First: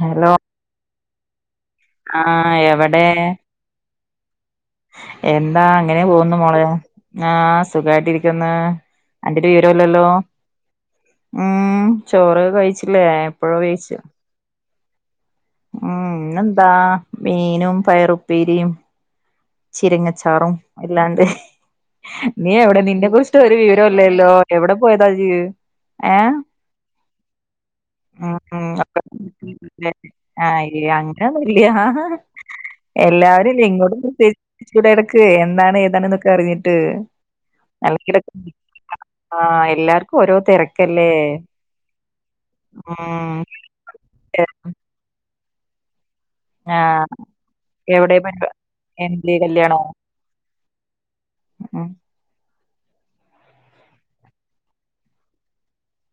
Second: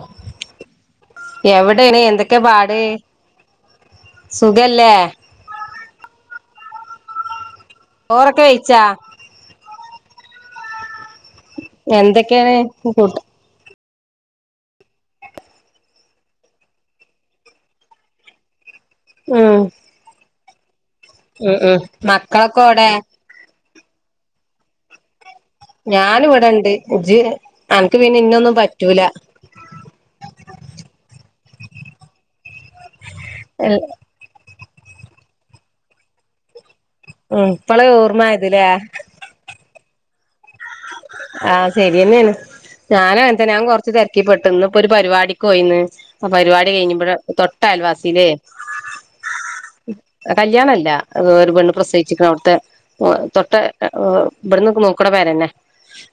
Hello. എവിടെന് എന്തൊക്കെ ആഹ് പാട് എവിടെ സുഖല്ലേ എന്താ അങ്ങനെ പോകുന്നു മോളെ ആ ചോറൊക്കെ സുഖായിട്ടിരിക്കുന്ന് വെയിച്ചാ അന്റെരു വിവരുല്ലല്ലോ ഉം ചോറ് എന്തൊക്കെയാണ് കഴിച്ചില്ലേ കൂട്ട എപ്പഴോ കഴിച്ച ഉം ന്ന് ന്താ മീനും പയറുപ്പേരിയും ഉം ചിരിങ്ങച്ചാറും ഇല്ലാണ്ട് ഉം ഉം നീ മക്കളൊക്കെ എവിടെ നിന്നെ കുറിച്ച ഒരു വിവരം ല്ലല്ലോ എവിടെ പോയതാജീ ഏ ഞാനിവിടെണ്ട് ഇജ് അനക്ക് പിന്നെ മം ഇന്നൊന്നും മം അപ്പ. പറ്റൂല ആഹ അങ്ങനെയൊന്നുമില്ല എല്ലാവരും ഇങ്ങോട്ട ച്ചൂടെ ഇടക്ക് എന്താണ് ഏതാണെന്നൊക്കെ അറിഞ്ഞിട്ട് ഉം ഇപ്പളെ [unintelligible] ഓർമ്മായതില്ലേ ആ എല്ലർക്കും ആഹ ശരിയന്നെയാണ് ഞാന ഉം വേ ഞാൻ കൊറച്ച് തിരക്കിപ്പെട്ടു ഇന്നപ്പോ പരിപാടിക്ക് പോയിന്ന് ആ പരിപാടി ആഹ് കഴിഞ്ഞ്പഴ തൊട്ട എവിടെ അൽവാസില്ലേ പരിപാ എന്തേ കല്യാണോ കല്യാണല്ല ഒരു പെണ്ണ് ഉം പ്രസവിച്ചിക്കണ അവിടുത്തെ തൊട്ട വ്ട്‌ന്നൊക്കെ നോക്ക്ണ പെരന്നെ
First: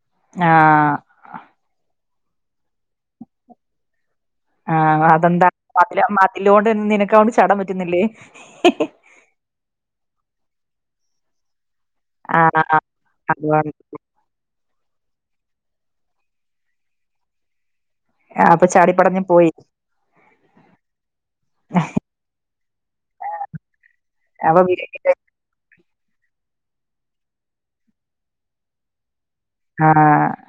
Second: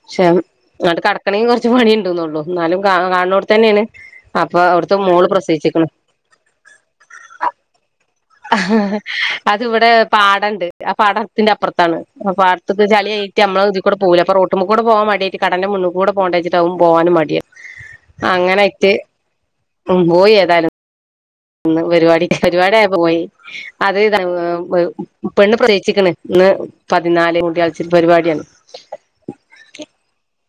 പക്ഷെ ആഹ് എന്നങ്ങിട്ട് കടക്കണമെങ്കിൽ കുറച്ച് പണി ഉണ്ടോന്നള്ളൂ എന്നാലും കാണുന്നിടത്ത് തന്നെയാണ് അപ്പൊ അവിടുത്തെ ആഹ് മോള് അതെന്താ പ്രസവിച്ചിക്കണം ടൻ പറ്റുന്നില്ലേ അതിവിടെ പാടംണ്ട് ആ പാടത്തിന്റെ അപ്പുറത്ത് അതാണ് ആഹ് ആഹ് പാട്ത്ത്ക്ക് ചളി ആയിട്ട് നമ്മള് അതുകൊണ്ട് ഇതികൂടെ പോവുലേ അപ്പൊ റോട്ട്. കൂടെ പോവാൻ മടിയട്ട് കടന്റെ മുന്നൂ കൂടെ പോണ്ടേച്ചിട്ട് പോവാനും മടിയ. അപ്പൊ അങ്ങനൊയിട്ട് ചാടിപ്പടഞ്ഞ് പോയി ഉ പോയി ഏതാലും ഒന്ന് പരിപാടി പരിപാടി ആയപ്പോ പോയി അത് ത അപ്പൊ വീട്ടില് പെണ്ണ് പ്രവസവിച്ച്ക്ക്ണ്. ഇ പതിനാല് കൂടി മുടിയാൽച്ചിൽ പരിപാടിയാണ് ആഹ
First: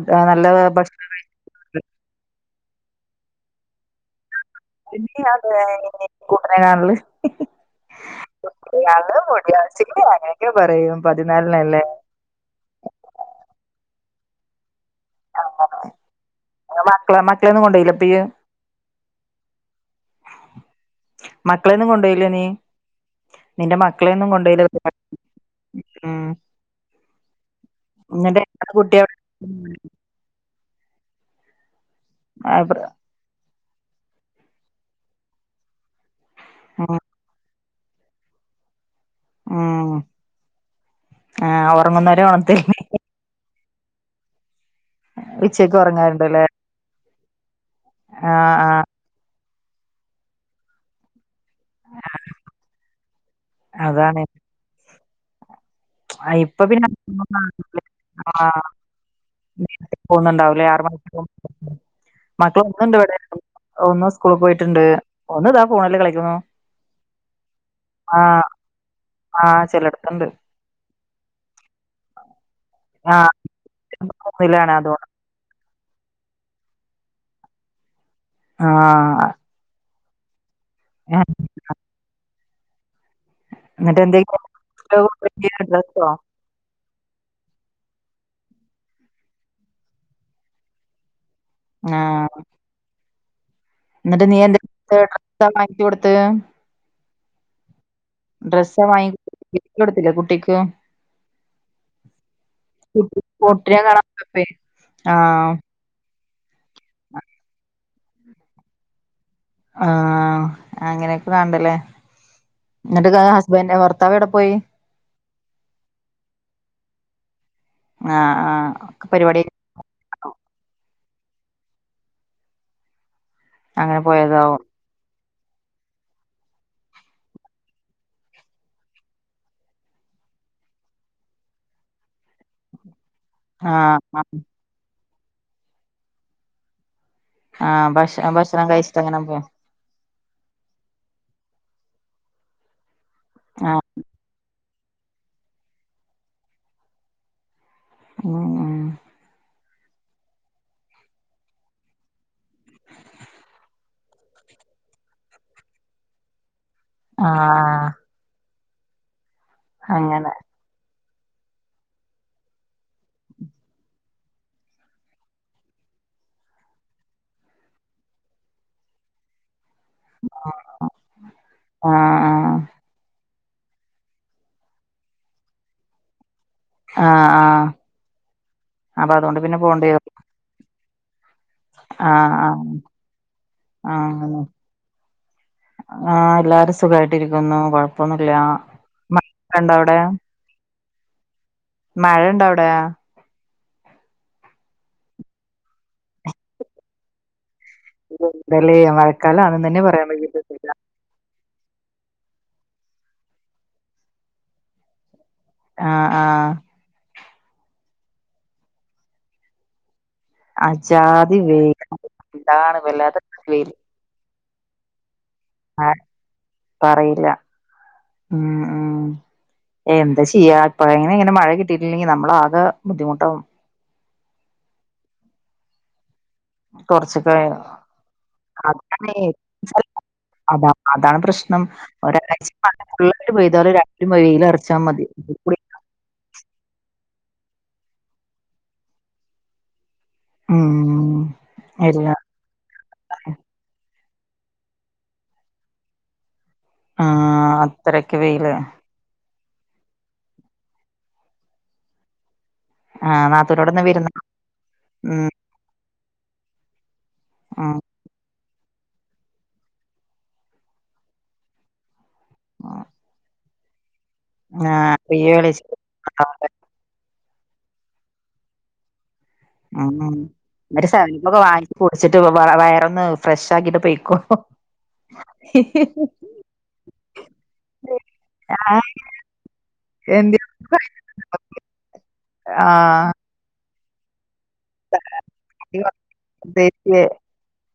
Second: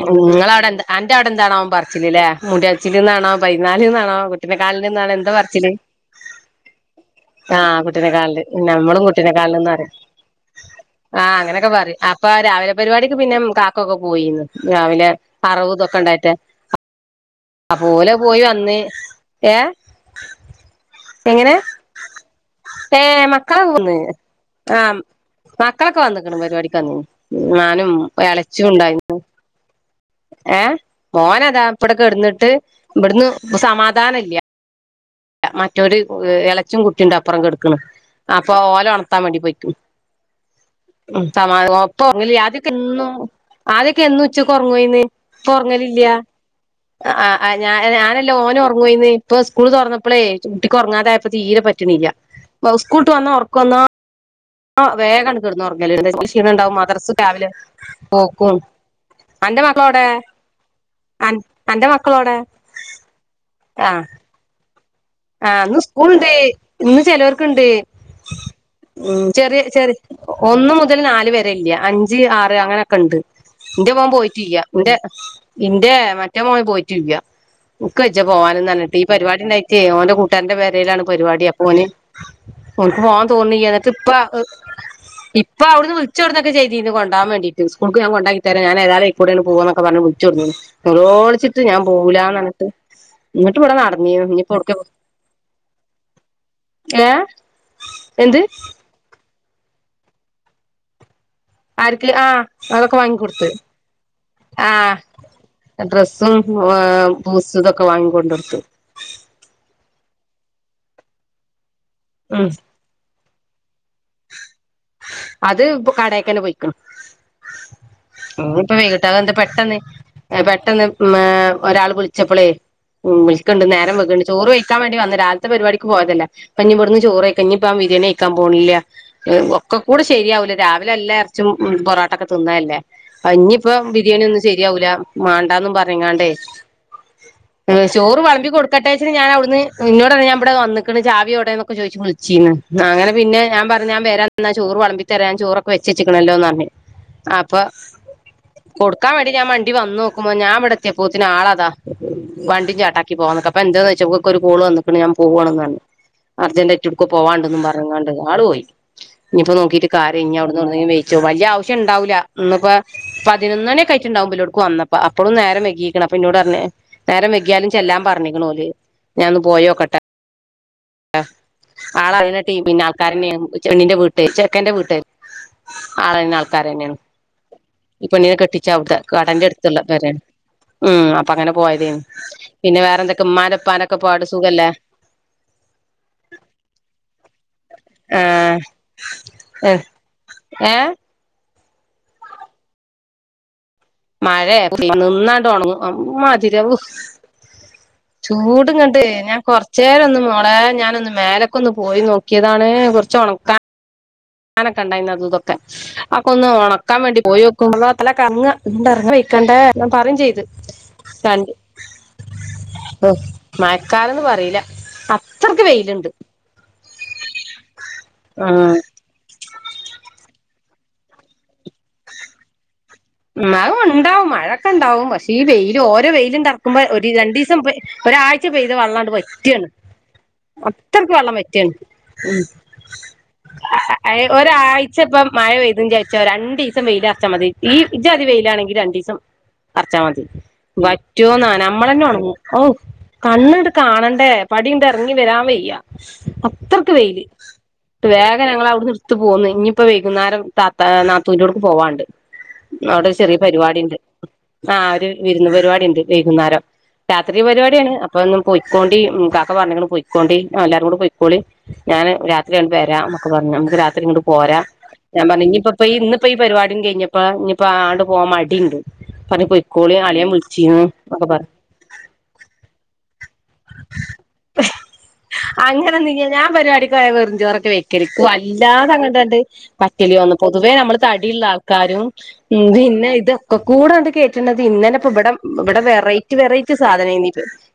നിങ്ങളവിടെ എന്ത ആന്റെ അവിടെ എന്താണോൻ പറിച്ചില്ലല്ലേ മുയാച്ചിലന്നാണോ പൈതിനാലല്ന്നാണോ കുട്ടെക്കാലിൽ നിന്നാണ് തന്നെയാ എന്താ പറച്ചില് കൂട്ടനെ കാണല് ആ കുട്ടിനെക്കാലില്ന്ന നമ്മളും ഞങ്ങള് കുട്ടെക്ക മുടിയാച്ചിക്ക് അങ്ങനെയൊക്കെ പറയും ആ് അങ്ങനെയൊക്കെ പതിനാലിനല്ലേ പറയും അപ്പ രാവിലെ പരിപാടിക്ക് പിന്ന കാക്കക്കെ പോയിന്ന് രാവിലെ അറവ്തൊക്കെ ണ്ടായിട്ട്. മക്കളെ മക്കളെയൊന്നും അഹ് കൊണ്ടോയില്ല ഓലെ അപ്പയ്യ് പോയി വന്ന് ഏ. മക്കളെന്നും കൊണ്ടോയിലെ നീ? ഏ മക്കളെ നിന്റെ പോന്ന് മക്കളെന്നും കൊണ്ടുപോയില്ലെ ആ മക്കളൊക്കെ വന്നക്കണ പരിപാടിക്കന്നീ ഞാനും എന്നിട്ട് ഇളച്ചും കുട്ടി ഇണ്ടായിന്ന് ഉം ഏഹ മോനതാ പ്പവിടൊക്കെടന്നിട്ട് ബ്ട്ന്ന് സമാധാനല്ല. മറ്റൊര് എളെച്ചിം കുട്ടീംണ്ട്‌ അപൊറം കെടക്ക്ണ് അപ്പൊ ഓലോണത്ത ട്ടാന് വേണ്ടി പോയിക്ക്ണ് ഉം ഉം ആ സമാ ഒപ്പം ഉറങ്ങുന്നവരെ ഒറങ്ങെല്ല ഉണർത്തി ആദ്യൊക്കെ എന്നും ആദ്യൊക്കെ എന്നും ഉച്ചക്ക് ഒറങ്ങുവായിന്ന് ഇപ്പോ ഉച്ചക്ക് ഒറങ്ങലില്ല ഉറങ്ങാറുണ്ടല്ലേ അ ആ ഞാ ഞാനല്ല ആ ഓന് ഒ ആ റങ്ങുവോയിന്ന് ഇപ്പൊ സ്കൂള് തൊറ ന്നപ്പോളേ കുട്ടിക്ക് ഉറങ്ങാതായ പ്പൊ തീരെ പറ്റ്ണിയ്യ സ്കൂള്ട്ട് വന്നാ ഉറക്കന്നാ അതാണ് ആഹ് വേഗാണ് കിടന്ന് ഉറങ്ങല്ലോ എച്ചൽ ക്ഷീണ ഇപ്പൊ ഉണ്ടാവും പിന്നെ മദ്രസ രാവിലെ പോക്കും അന്റെ മക്കളോടെ പോന്നുണ്ടാവുല്ലേ അൻ [unintelligible] അന്റെ മക്കളോടെ മക്കള് ഒന്ന് ഇണ്ട് ഇവിടെ ആ ന്ന് സ്കൂളി പോയിട്ട്ണ്ട്. ആ ന്ന് സ്കൂള്ണ്ട് ഇന്ന് ചിലോർക്ക്ണ്ട് ആ ആ ചെറിയൊരു ചെറി ചിലടത്തുണ്ട് ഒന്ന് മുതൽ നാല് വരെല്ല്യാ അഞ്ച് ആറ് അങ്ങനെയൊക്കെ ആ ഇണ്ട് ഇന്റെ മോൻ പോയിട്ടില്ല ഒന്നിലാണ് അതുകൊണ്ട് ഇൻ്റെ മറ്റേ മോൻ പോയിട്ടുംല്ല ഉക്കെജ്ജാ പോവാനും ആ ന്നറഞ്ഞിട്ട് ഈ പരിപാടി ണ്ടായിട്ടേ ഓന്റെ കൂട്ടാരന്റെ പേര് യിലാണ് പരിപാടി അപ്പൊ ഓന് ഓന്ക്ക് പോവാൻ തോന്നി എന്നിട്ട് ഇപ്പ ഇപ്പ അവിടുന്ന് ഡ്രസ്സോ വിളിച്ചിടൊക്കെ ചെയ്തിനി കൊണ്ടോവാൻ വേണ്ടീട്ട് സ്കൂൾക്ക് കൊണ്ട രാം ഞാൻ ഏതാലും ഇക്കൂടെയാണ് പോവാന്നൊക്കെ പറഞ്ഞ് വിളിച്ചു കൊടു [unintelligible] ഞാൻ ആ പോവൂലാന്നറഞ്ഞിട്ട് ഇങ്ങിട്ട് ഇവിടെ നടന്ന എന്നിട്ട് നീ എന്ത ഡ്രസ്സാ വാങ്ങിച്ച് കൊടുത്ത് ഏ എന്ത് ഡ്രസ്സാ വാങ്ങി കൊടുത്തില്ല കുട്ടിക്ക് ആരിക്ക് ആഹ അതൊക്കെ വാങ്ങിക്കൊടുത്ത പൊട്ടിനെ കാണാൻ പോയപ്പേ ആഹ ആഹ് ഡ്ര സും പൂസും ഇതൊക്കെ വാങ്ങിക്കൊണ്ടിടുത്തു ആ അങ്ങനെയൊക്കെ വേണ്ടല്ലേ ഉം എന്നിട്ട്ക്ക ഹസ്ബന്റെ പുറത് ത്താവ് എവിടെ പോയി? അത് ഇപ്പൊ കടക്കന്നെ പോയിക്ക്ണ് ആഹ് ഇപ്പ ആഹ് വൈകിട്ട ഒക്കെ അതെന്ത പരിപാടി പെട്ടെന്ന് പെട്ടെന്ന് ഒരാൾ വിളിച്ചപ്പളേ വി ട്ക്ക്ണ്ട് നേരം അങ്ങനെ വെഖ്‌ണ്ട് ചോറ് പോയതാവും വെയ്ച്ചാ വേണ്ടി വന്ന് രാ പരിപാടിക്ക് പോയതല്ലെഇനി ഇവിടുന്ന് ചോറായ്ക്കാ. ഞ്ഞിപ്പ വിരേണി യ് ക്കാൻ പോണില്ല എം ഒക്കെ ഒക്കെ കൂടെ ശരിയാവൂല രാവിലെല്ല ഇറച്ചും പൊറട്ടൊക്കെ തിന്നല്ലേ ഇനിയിപ്പ ആഹ് ബിരിയാണി ആഹ് ഒന്നും ശരിയാവൂല മാണ്ടന്നും പറഞ്ഞങ്ങാണ്ടേ ഉം ആഹ് ഭക്ഷ ചോറ് വളമ്പി ഭക്ഷണം കഴിച്ചിട്ട് കൊടുക്കട്ടേച്ച്ട്ട് അങ്ങനെ ഞാൻ പോ അവിട്ന്ന് ഇന്നോ ഇവിടെ വന്നിക്ക്ണ് ചാവിടെന്നക്കെ ചോയ്ച്ച് വിളിച്ചീന്ന് അങ്ങെ പിന്നെ ഞാ ആഹ് പറഞ്ഞ വ ചോറ് വെളമ്പി തരാം ചോറൊക്കെ വെച്ച്ച്ചേക്കണല്ലോന്ന് പറഞ്ഞ് ആ ഇപ്പൊ ഉം ഉം കൊടുക്കാൻ വേണ്ടി ഞാൻ മ ണ്ടി വന്നോക്കുമ്പോ ഞാമ്പടെ എത്തിയെപോത്തിന് ആളാതാ. വണ്ടി ചാട്ടാക്കി പോകാന്ന്ക്ക അപ്പൊ എന്തോന്ന് ചോയ്ച്ചപ്പ ഇവക്കൊരു കോള് വന്ന്ക്ക്ണ് ഞാൻ പോവാണ്ന്ന് പറഞ്ഞു അർജ ടുക്കോ പോവാണ്ട്‌ന്നും ആഹ് പറഞ്ങ്ങാണ്ട്‌ ആള് പോയി. ഇനിപ്പോ നോക്കീട്ട് കാര്യല്ല അങ്ങനെ ഇഞ്ഞ് അവിട്ന്ന് ഔട്ന്നെങ്കിലും വൈ ചോ. വല്ലിയെ ആവശ്യം ണ്ടാവൂല്ല ന്ന്‌പ്പ പതിനൊന്നണി ഒക്കെ ആയിറ്റ്ണ്ടാവും ഇബലൊടുക്ക് വന്നപ്പോ അപ്പളും നേരം വൈകീക്ക്ണ്. അ പിന്നോട് പറഞ്ഞ നേരം വെക്കിയാലും ചെല്ലാം പറഞ്ഞിക്കണ പോല് ഞാനൻന്ന് പോയോക്കെട്ട ആഹ് അ അ ആഹ് ആള് അങ്ങനെത്തേ ടീം പിന്നെ ആൾക്കാരെന്നെണ്. ണ്ണിന്റെ വീട്ട് ചെക്കന്റെ വീട്ട് ആളെന്നാ കരന്നെയാണ് ആഹ് ആഹ് ഈ പണ്ണീനെ കെട്ടിച്ചത അപ്പൊ അതുകൊണ്ട് പിന്നെ കടന്റെടുത്തുള്ള പോണ്ടി വരും പെരയാണ് ഉം അപ്പ അങ്ങനെ പോയതേനി ആഹ് ആഹ് പിന്നെ വേറെ എന്തൊക്കെ ഉമ്മാൻ്റെ പ്പാൻ്റൊക്കെ പാട് സുഖല്ലേ ആ എല്ലാരും സുഖായിട്ടിരിക്കുന്നു കൊഴപ്പൊന്നുല്ല മഴ എ ഉണ്ടോ അവിടെ ഏ മഴ ഇണ്ടോ അവിടെ മഴയ പി നിന്നായിട്ട് ഉണങ്ങും അ് മതിരവു ഇതല്ലേ ചൂട്ങ്ങട്ടെ ഞാൻ മഴക്കാലാണെന്ന് തന്നെ പറയാൻ കൊറച്ചേരോന്ന് മോളെ പറ്റില്ല ഞാനൊന്ന് മേലക്ക്‌ ക്കൊന്ന് പോയി നോക്കിയതാണ് കുറച്ച് ഉണക്കാനൊക്കെ ഇണ്ടായിനി തുതൊക്കെ ആഹ് ആക്കൊ ഒന്ന് ആഹ് ഒണക്കാൻ വേണ്ടി പോയി വെക്കുമ്പോ അെ ഇറ ഇറ വക്കണ്ട പറയും ചെയ്ത് അജാതി രണ്ട് വെയില് എന്താണ് വല്ലാത്ത മയക്കാലന്ന് പറയില്ല അപ്പ ആ പറയില്ല ഉം ആഹ് ഉം. എന്താ ചെയ്യാ, ഇപ്പഴന്നെ ഇങ്ങനെ മഴ കിട്ടീട്ടില്ലെങ്കി നമ്മളാകെ ബുദ്ധിമുട്ടാകും. ണ്ടാവും മഴൊക്കെ ണ്ടാവും പഷെ ഈ വെയില ഓരോ വെയില്. അറക്കുമ്പോ ഒരു കൊറച്ചൊക്കെ രണ്ടീസം ഒരാഴ്ച പെയ്ത വെള്ളാണ്ട് അതാണേ വറ്റാണ്. അതാ അത്രയ്ക്ക് അതാണ് വെള്ളം വറ്റിയ പ്രശ്നം ഒരാഴ്ച മഴ ഫുള്ളായിട്ട് പെയ്താല് ഒരാഴ്ച വെയിലറച്ചാ മതി ഒരാഴ്ചപ്പ ഇപ്പം മഴ പെയ്തെന്ന്ചാരിച്ചോ രണ്ടു ദിവസം വെയിലൽ അറച്ചാൽ മതി ഈ ഇജാതി വെയിലാണെങ്കി രണ്ടീസം അർച്ചാ മതി ഉം വറ്റോന്നാ നമ്മളന്നെ ഇല്ല ഒണങ്ങും ഓ കണ്ണിട്ട് കാണാ ണ്ടേ പടീണ്ട് ഇറങ്ങി വരാൻ വയ്യ അത്രയ്ക്ക് വെയില് ആഹ് അത്രക്ക് വേഗം വെയില് ഞങ്ങൾ അവിടെന്ന് ഇട്ത്ത് പോന്ന് ഇനിയിപ്പോ വൈകുന്നേരം താത്ത നാത്തൂ ൻ്റോട്ക്ക് പോവാണ്ട് അവിടെ ആഹ് ചെറിയ പരിപാടി നാത്തൂന്റോടെന്ന് ഉണ്ട് വിരുന്ന് ആ ഒരു ഉം വിരുന്ന് പരിപാടി ഉണ്ട് വൈകുന്നേരം രാത്രി ഉം പരിവാടിയാണ് അപ്പൊന്നും പോയി. പൊക്കോണ്ടി കാക്ക പറഞ്ഞ് നിങ്ങള് പൊക്കോണ്ടി എല്ലാരൂടി പൊയിക്കോളി ഞാന് രാത്രിയാണ്ട് ആഹ് വരാം ന്നൊക്കെ പറഞ്ഞ് നമ്മുക്ക് രാ ത്രി ങ്ങട്ട് പോരാ ഞാൻ പറഞ്ഞ് ഇനിപ്പപ്പോ ഇന്ന് പ്പ ഈ പരിപടിയും കഴിഞ്ഞ് ഇപ്പ ഇനിപ്പാണ്ട് പോവാൻ മടിണ്ട്. ഉം ഉം ഇവര് ഒക്കെ പറഞ്ഞു സവനപ്പൊക്കെ വാങ്ങി കുടിച്ചിട്ട് വ വ വയറൊന്ന് ഫു ഫ്രഷാക്കിട്ട് പോയ്‌ക്കോ. അങ്ങനെന്നൂല്ലാ ഞാൻ പരിവാടിക്ക് പോയ വെറൂഞ്ചോറെക്കേ വെയ്‌ക്കല് ക്ക് ആ വല്ലതങ്ങണ്ടട് പ റ്റലി വന്ന് എന്ത് പൊതുവേ നമ്മൾ തടിയുള്ള ആൾക്കാരും ഉം പിന്നെ ആഹ് ഇതൊക്കെ കൂടണ്ട് കേറ്റ്ണത് ഇന്നലെ ഇപ്പ ഇവിടെ ഇവിടെ വെറൈറ്റി വെറൈറ്റി എക്സസൈസ് സാധനം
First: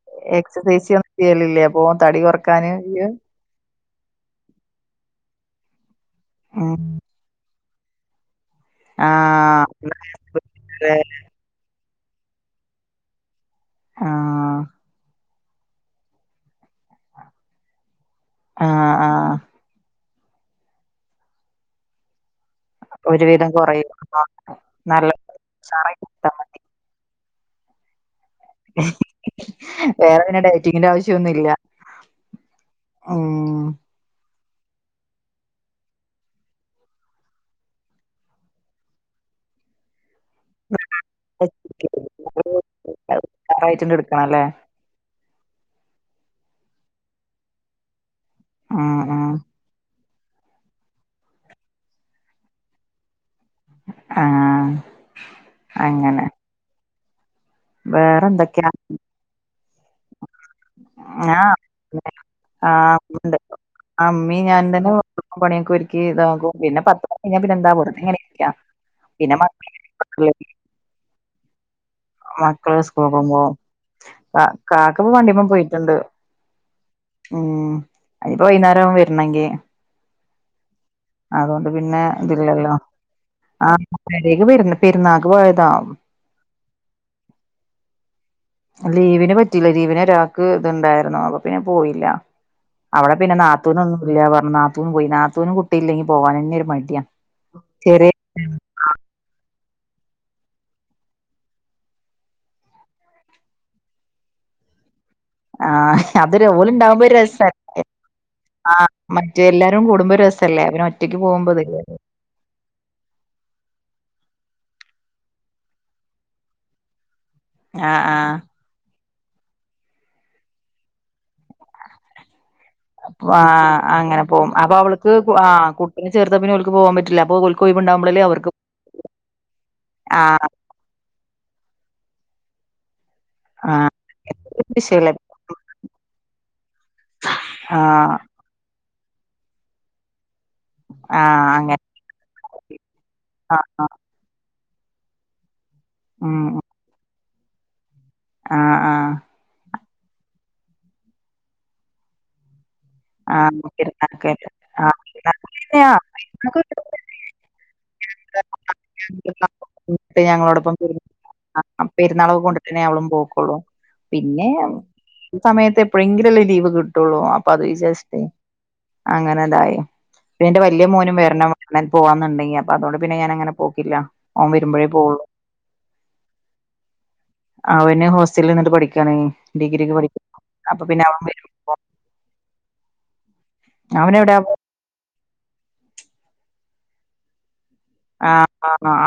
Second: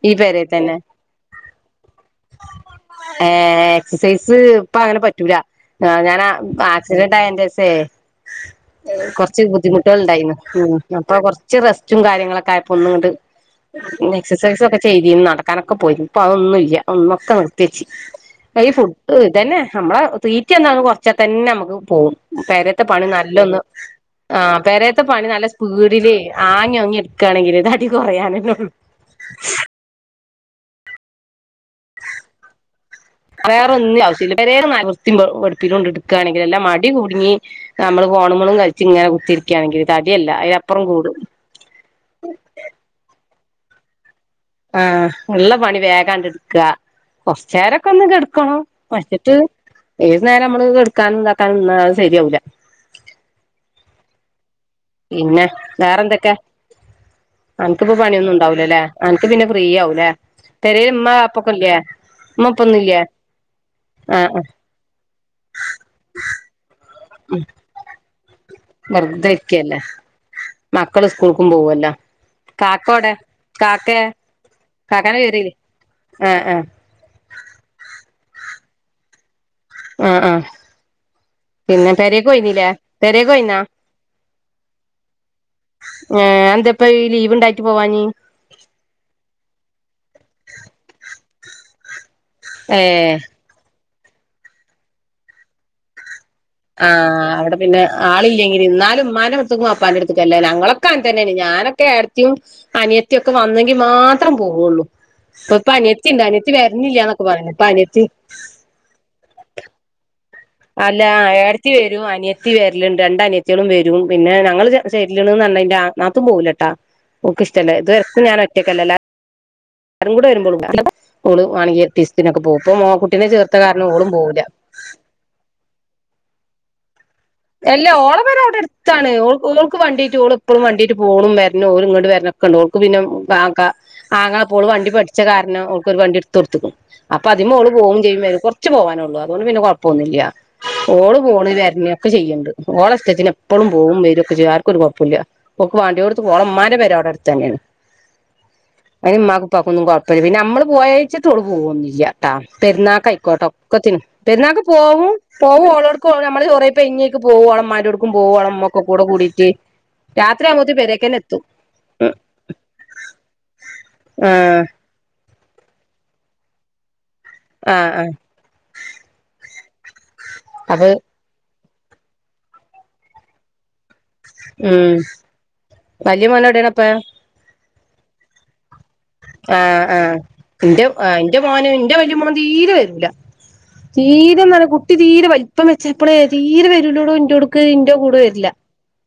ഈ പെരേ എക്സസൈസ് ഒന്നും ചെയ്യലില്ലേ അപ്പൊ തടി കൊറക്കാന് ഇയ്യ് ഏ എക്സസൈസ് ഇപ്പ അങ്ങനെ പ പറ്റൂല ഞാനാ ഉം ആക്സിഡന്റായ ശേഷേ കുറച്ച് ആഹ് ബുദ്ധിമുട്ടുകൾ ഇണ്ടായിരുന്നു അപ്പൊ കൊറച്ച് റ സ്റ്റും കാര്യങ്ങളൊക്കെ ആയപ്പോ ഒന്നു ങ്ങട്ട് ആഹ് എക്സസൈസും ഒക്കെ ചെയ്തിനി നടക്കാ നൊക്കെ പോയിന് ഇപ്പൊ അതൊന്നും ഇല്ല ഒന്നൊക്കെ നിർത്തി വെച്ച് ഈ ആഹ് ഫുഡ് ആഹ് ഇതന്നെ നമ്മളെ തീറ്റ എന്നാന്ന് കൊറച്ച തന്നെ നമുക്ക് പോകും പെരേത്തെ പണി ഒരുവിധം നല്ലൊന്ന് കൊറയും ആ പെരേത്തെ പണി നല്ല ഉഷാറായി സ്പീഡിലെ കൊടുത്താ മതി ആങ്ങി ആങ്ങി ക്കണെങ്കില് തടി കൊറയാന ന്നൊള്ളൂ വേറെ പിന്നെ ഡയറ്റിങ്ങ്ന്റെ ആവശ്യന്നുല്ല. വേറെന്നും ആവശ്യല്ല പെരേന്ന വൃത്തി വെടുപ്പ കൊണ്ടെടുക്കാണെങ്കി എല്ലാം മടി കുടുങ്ങി നമ്മള് ഫോണുകളും കളിച്ചിങ്ങനെ കുത്തി ക്കാണെങ്കിൽ തടിയല്ല അയിലപ്പുറം കൂടും. ആയറായിട്ടു ആ ഇള്ള പണി വേഗാണ്ട് എടുക്ക കൊറച്ച് നേരൊക്കൊന്ന് കെട ക്കണോ ഉം ഉം പഴുത്ത്ട്ട് ഏത് നേരം നമ്മള് എടുക്കാനും ഇതാക്കാനന്നുംശരിയാവില്ല ആ പിന്നെ വേറെന്തൊക്കെ അനക്ക്പ്പം പണിയൊന്നും വേറെന്തൊക്കെയാ ഉണ്ടാവില്ലല്ലെ അനക്ക് പിന്നെ ഫ്രീ ആവൂല്ലേ? പെരേല് ഇമ്മ വാപ്പക്കെ ആഹ് ഇല്ലേ ഉമ്മപ്പൊന്നുംല്ലേ ഇമ്മിം ഞാൻ തന്നെ പണിയൊക്കെ ഒരുക്കി ഇതാകുംപിന്നെ പത്ത് മണികഴിഞ്ഞാ പിന്നെന്താ വെറ്തെ വെറതെക്കല്ലേ മക്കള് സ്കൂൾക്കും പോവല്ലോ മക്കള് സ്കൂൾ കാക്കോടെ പോകുമ്പോ കാക്കേ കാ കാക്കപ്പോ കാക്കാന്റെ വണ്ടിമ്മേ പോയിട്ടുണ്ട് [unintelligible] ആ ആ ഉം അതിപ്പോ വൈകുന്നേരാവും വരണെങ്കിൽ ആ ആ അതുകൊണ്ട് പിന്നെ ഇതില്ലല്ലോ പെരേക്ക് പോയിന്നാ ആ പെരേക്ക് പെരുന്നാക്ക് പോയതാ ഏ എന്താപ്പം ഈ ലീവ് ണ്ടായിട്ട് പോവാഞ്ഞിയെ ലീവിന് പറ്റിയില്ല ലീവിന് ഒരാൾക്ക് ഇത്ണ്ടായിരുന്നു അപ്പ പിന്നെ പോയില്ല അവിടെ ഏഹ് പിന്നെ നാത്തൂനൊന്നും ഇല്ല പറഞ്ഞ നാത്തൂൻ പോയി നാത്തൂനും കുട്ടിയില്ലെങ്കി പോവാനന്നെ ഒരു ആ മടിയാ അവിടെ പിന്നെ ചെറിയ ആളില്ലെങ്കിൽ ഇന്നാലും ഉമ്മാനെ വാപ്പന്റെ ട്ത്തുക്കല്ലേ ഞങ്ങളൊക്കെ അങ്ങനെ തന്നെയാണ് ഞാനൊക്കെ ഏടത്തിയും അനിയത്തിയു ഒക്കെ വന്നെങ്കിൽ മാത്രം പോവുള്ളൂ ഇപ്പൊ ആഹ് അനിയെത്തിണ്ട് അതൊരു അനിയത്തി ഓലുണ്ടാവുമ്പോ ഒരു വരുന്നില്ലന്നൊക്കെ രസാ പറഞ്ഞു പ്പ നിയെത്തി ആഹ് മറ്റേ എല്ലാരും കൂടുമ്പോ രസ അല്ല ഏടത്തി വരും അനിയത്തി വരലുണ്ട് രണ്ട് അനിയത്തികളും വരും പിന്നെ ഞങ്ങൾ [unintelligible] നാത്തൂൻ പോവൂലട്ടാ ഓക്ക് ഇഷ്ടല്ല ഇത് ആഹ് ഒക്കെ ആഹ് ഞാൻ ഒറ്റക്കല്ല [unintelligible] ഓൾ മാണെങ്കി എട്ടി സ്ത്തനക്കെ പോവും ആഅങ്ങനെ പോകും അപ്പൊ അവൾക്ക് ആ കുട്ടിനെ ചേർത്താൻ പിന്നെ ഓല്ക്ക് പോകാൻ പ അല്ല ഓളെ പേര അവിടെട്ത്താണ് ഓൾക്ക് വണ്ടീ ആയിട്ട് ഓൾ ആഹ് എപ്പളും വണ്ടീ ആയിട്ട് പോണും വര്നും ഓല് ഇങ്ങട്ട് വര്നൊക്കൊണ്ട് പിന്നെ കാക്ക ആഹ് ആങ്ങള പ്പോള് വണ്ടി വിഷയല്ല പടിച്ച കാരണം ഓക്കൊരു വണ്ടി ഇടുത്ത് കൊട്ത്ത്ക്കണ് അപ്പൊ അതി മോള് ആഹ് ചെയ്യും വരും കൊർച് പോവാനൊള്ളു അതൊണ്ട് പിന്നെ കൊഴപ്പൊന്നുല്ല്യ ഓള് ആഹ് പോണ് അങ്ങനെ വെര്ണെ ഒക്കെ ചെയ്യണ്ട് ഓളത്തിന് ഇഷ്ടത്തിന് ആഹ് എപ്പളും ആഹ് പോകും വരുംഒക്കെ ചെയ്യും ആർക്കും ഒരു കൊഴപ്പല്ല ഓക്ക് മാണ്ടിയോട്ത്ത് പോവാ ഉം ഓളെ മ്മാന്റെ പെര അവിടെ അടുത്ത് തന്നെയാണ് ആഹ് ആഹ് അതിന് മ്മാക്കുംപ്പാക്കും ഒന്നും കൊഴ പിന്നെ നമ്മള് പോയച്ചട്ടോ ഓള്പോവന്നില്ലട്ടാ പെരുന്നാക്ക് ആയിക്കോട്ടോ ആഹ് ഒക്കത്തിന് പെരുന്നാക്കല്ലേ പെരുന്നാക്ക് ആഹ് പോവും പോവും ഓളോടുക്ക് നമ്മൾ പെരുന്നാക്ക് ചോറ ങ്ങേക്ക് പോവേളം മരോടുക്കും പോവോള ഒക്കെ കൂടെ കൂടിയിട്ട് എന്നിട്ട് രാത്രി ആകുമ്പോത്തി ഞങ്ങളോടൊപ്പം പെരു പെരെക്കേറി പെരുന്നാളൊക്കെ കൊണ്ടിട്ടെ നമ്മളും പോക്കൊള്ളൂ പിന്നെ ആഹ് ഈ സമയത്ത് എപ്പോഴെങ്കിലല്ല ലീവ് കിട്ടുള്ളൂ അപ്പൊ അത് ആഹ് വിചാരിച്ച് ആഹ് ട്ടേ അങ്ങനാടായി പിയെന്റെ വല്യ അപ്പൊ മോനും വരണം [inaudible] പോവാന്നുണ്ടെങ്കി അപ്പൊ അതുകൊണ്ട് പിന്നെ ഞാൻ അങ്ങനെ പോക്കില്ല. ഓൻ വരുമ്പോഴേ ഉം പോവുള്ളൂ വലിയ മോനെ എവിടെയാണിപ്പ അവന് ഹോസ്റ്റൽല് നിന്ന് ട്ട് പഠി ക്കാണെ ആഹ് ഡിഗ്രിക്ക് ആഹ് പഠിക്ക് അപ്പൊ ഇന്റെ പിന്നെ ആഹ് അവൻ ഇന്റെ വരുമ്പോ തീരെം നല്ല കുട്ടി തീരെ വൽപ്പം വെച്ചപ്പളേ തീരെ വരൂലോടോ ഇന്റോ ക്ക്‌ ഇന്റെ കൂടെ ആ വര്ല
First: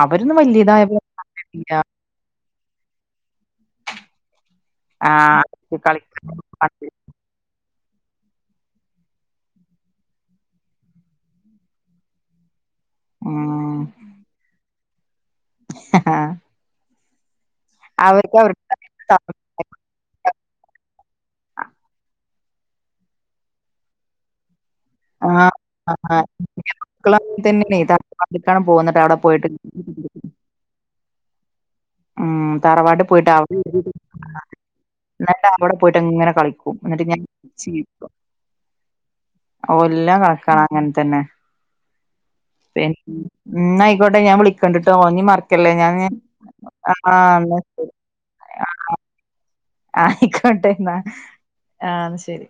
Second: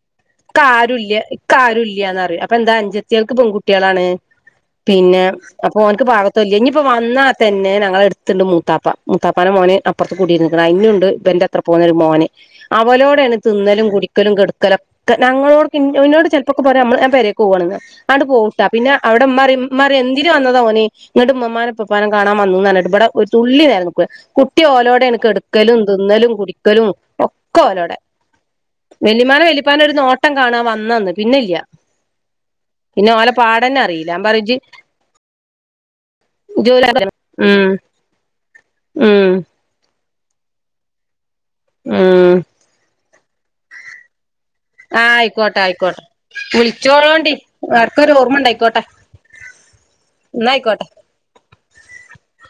അവരൊന്നും വലിയതായ ക്കാരുല്ല്യ ക്കാരുല്ല്യാന്നറിയും അപ്പെന്താ അഞ്ചത്ത്യാക്ക് പെകുട്ട്യാളാണ് ആ പിന്നെ അപ്പൊ കളി ഓന്ക്ക് പാഗത്തോല്യ ഇഞ്ഞിയിപ്പ വന്നാ തന്നെ ന ഞങ്ങളെട്ത്ത്ണ്ട് മൂത്താപ്പ മൂത്താപ്പാന്റെ മോന് അപ്പർത്ത് കുടീര്ന്ന്ക്ണ് അയ്‌നുണ്ട് ഇബെന്റെ അത്ര പോന്നോര് മോന് അവലോടെണ് ഉം തിന്നലും കുടിക്കലും കെടക്കലൊക്കെ ഞങ്ങളോട്ക് ഇൻ ഒയ്നോട്‌ ചെല്പ്പൊക്കെ പര്യ അമ്ള് എ പോവണത് ആണ് അവർക്ക് പോവൂട്ട അവരുടെ പിന്നെ അവിടെ മ്മ പറയും ന്തിന് വന്നതാ ഓന് ഇങ്ങട്ട് ഇമ്മാമ്മാനെ ഇപ്പപ്പാനെ കാണാൻ വന്നു ന്ന് പർഞ്ഞിട്ട് ഇവടെ ഒര് തുള്ളി നേരം നിക്കൂല. കു ട്ടി ഓലോടെണ് ആ കെട്ക്കലും ആ തിന്നലും കുടിക്കലും മക്കള ഒക്കെ തന്നെയ ഓലോടെ തറവാട്ടിക്കാണ് പോകുന്നിട്ട് അവിടെ വെല്ലിമ്മാനെ പോയിട്ട് ല്ലിപ്പാനെ ഒരു നോട്ടം കാണാൻ വന്നന്ന് പിന്നെല്ല്യ. ഉം തറവാട്ട് പിന്നെ ഓല പാടന്നെ അറിയില്ല ഞാൻ പറി ഇജ്ജ് ന്നട്ട് അവടെ പോയിട്ട്ങ്ങനെ കളിക്കും എന്നിട്ട് ഇജ്ജ് ഞ് ഉം ജീ ഉം ഓൽ ഇല്ല കാക്ക അങ്ങൻ തന്നെ ഉം ഉ ഇന്നാ അയിക്കോട്ടെ ഞാൻ വിളിക്കണ്ട്ട്ടോ ഇനി മറക്കല്ലേ ഞാന് ചോളോണ്ടി ആഹ് ന്നാ എട്ക്കൊരു ഓർമ്മ ണ്ടായിക്കോട്ടെ ആയിക്കോട്ടെ ന്നാ ആഹ് ശരി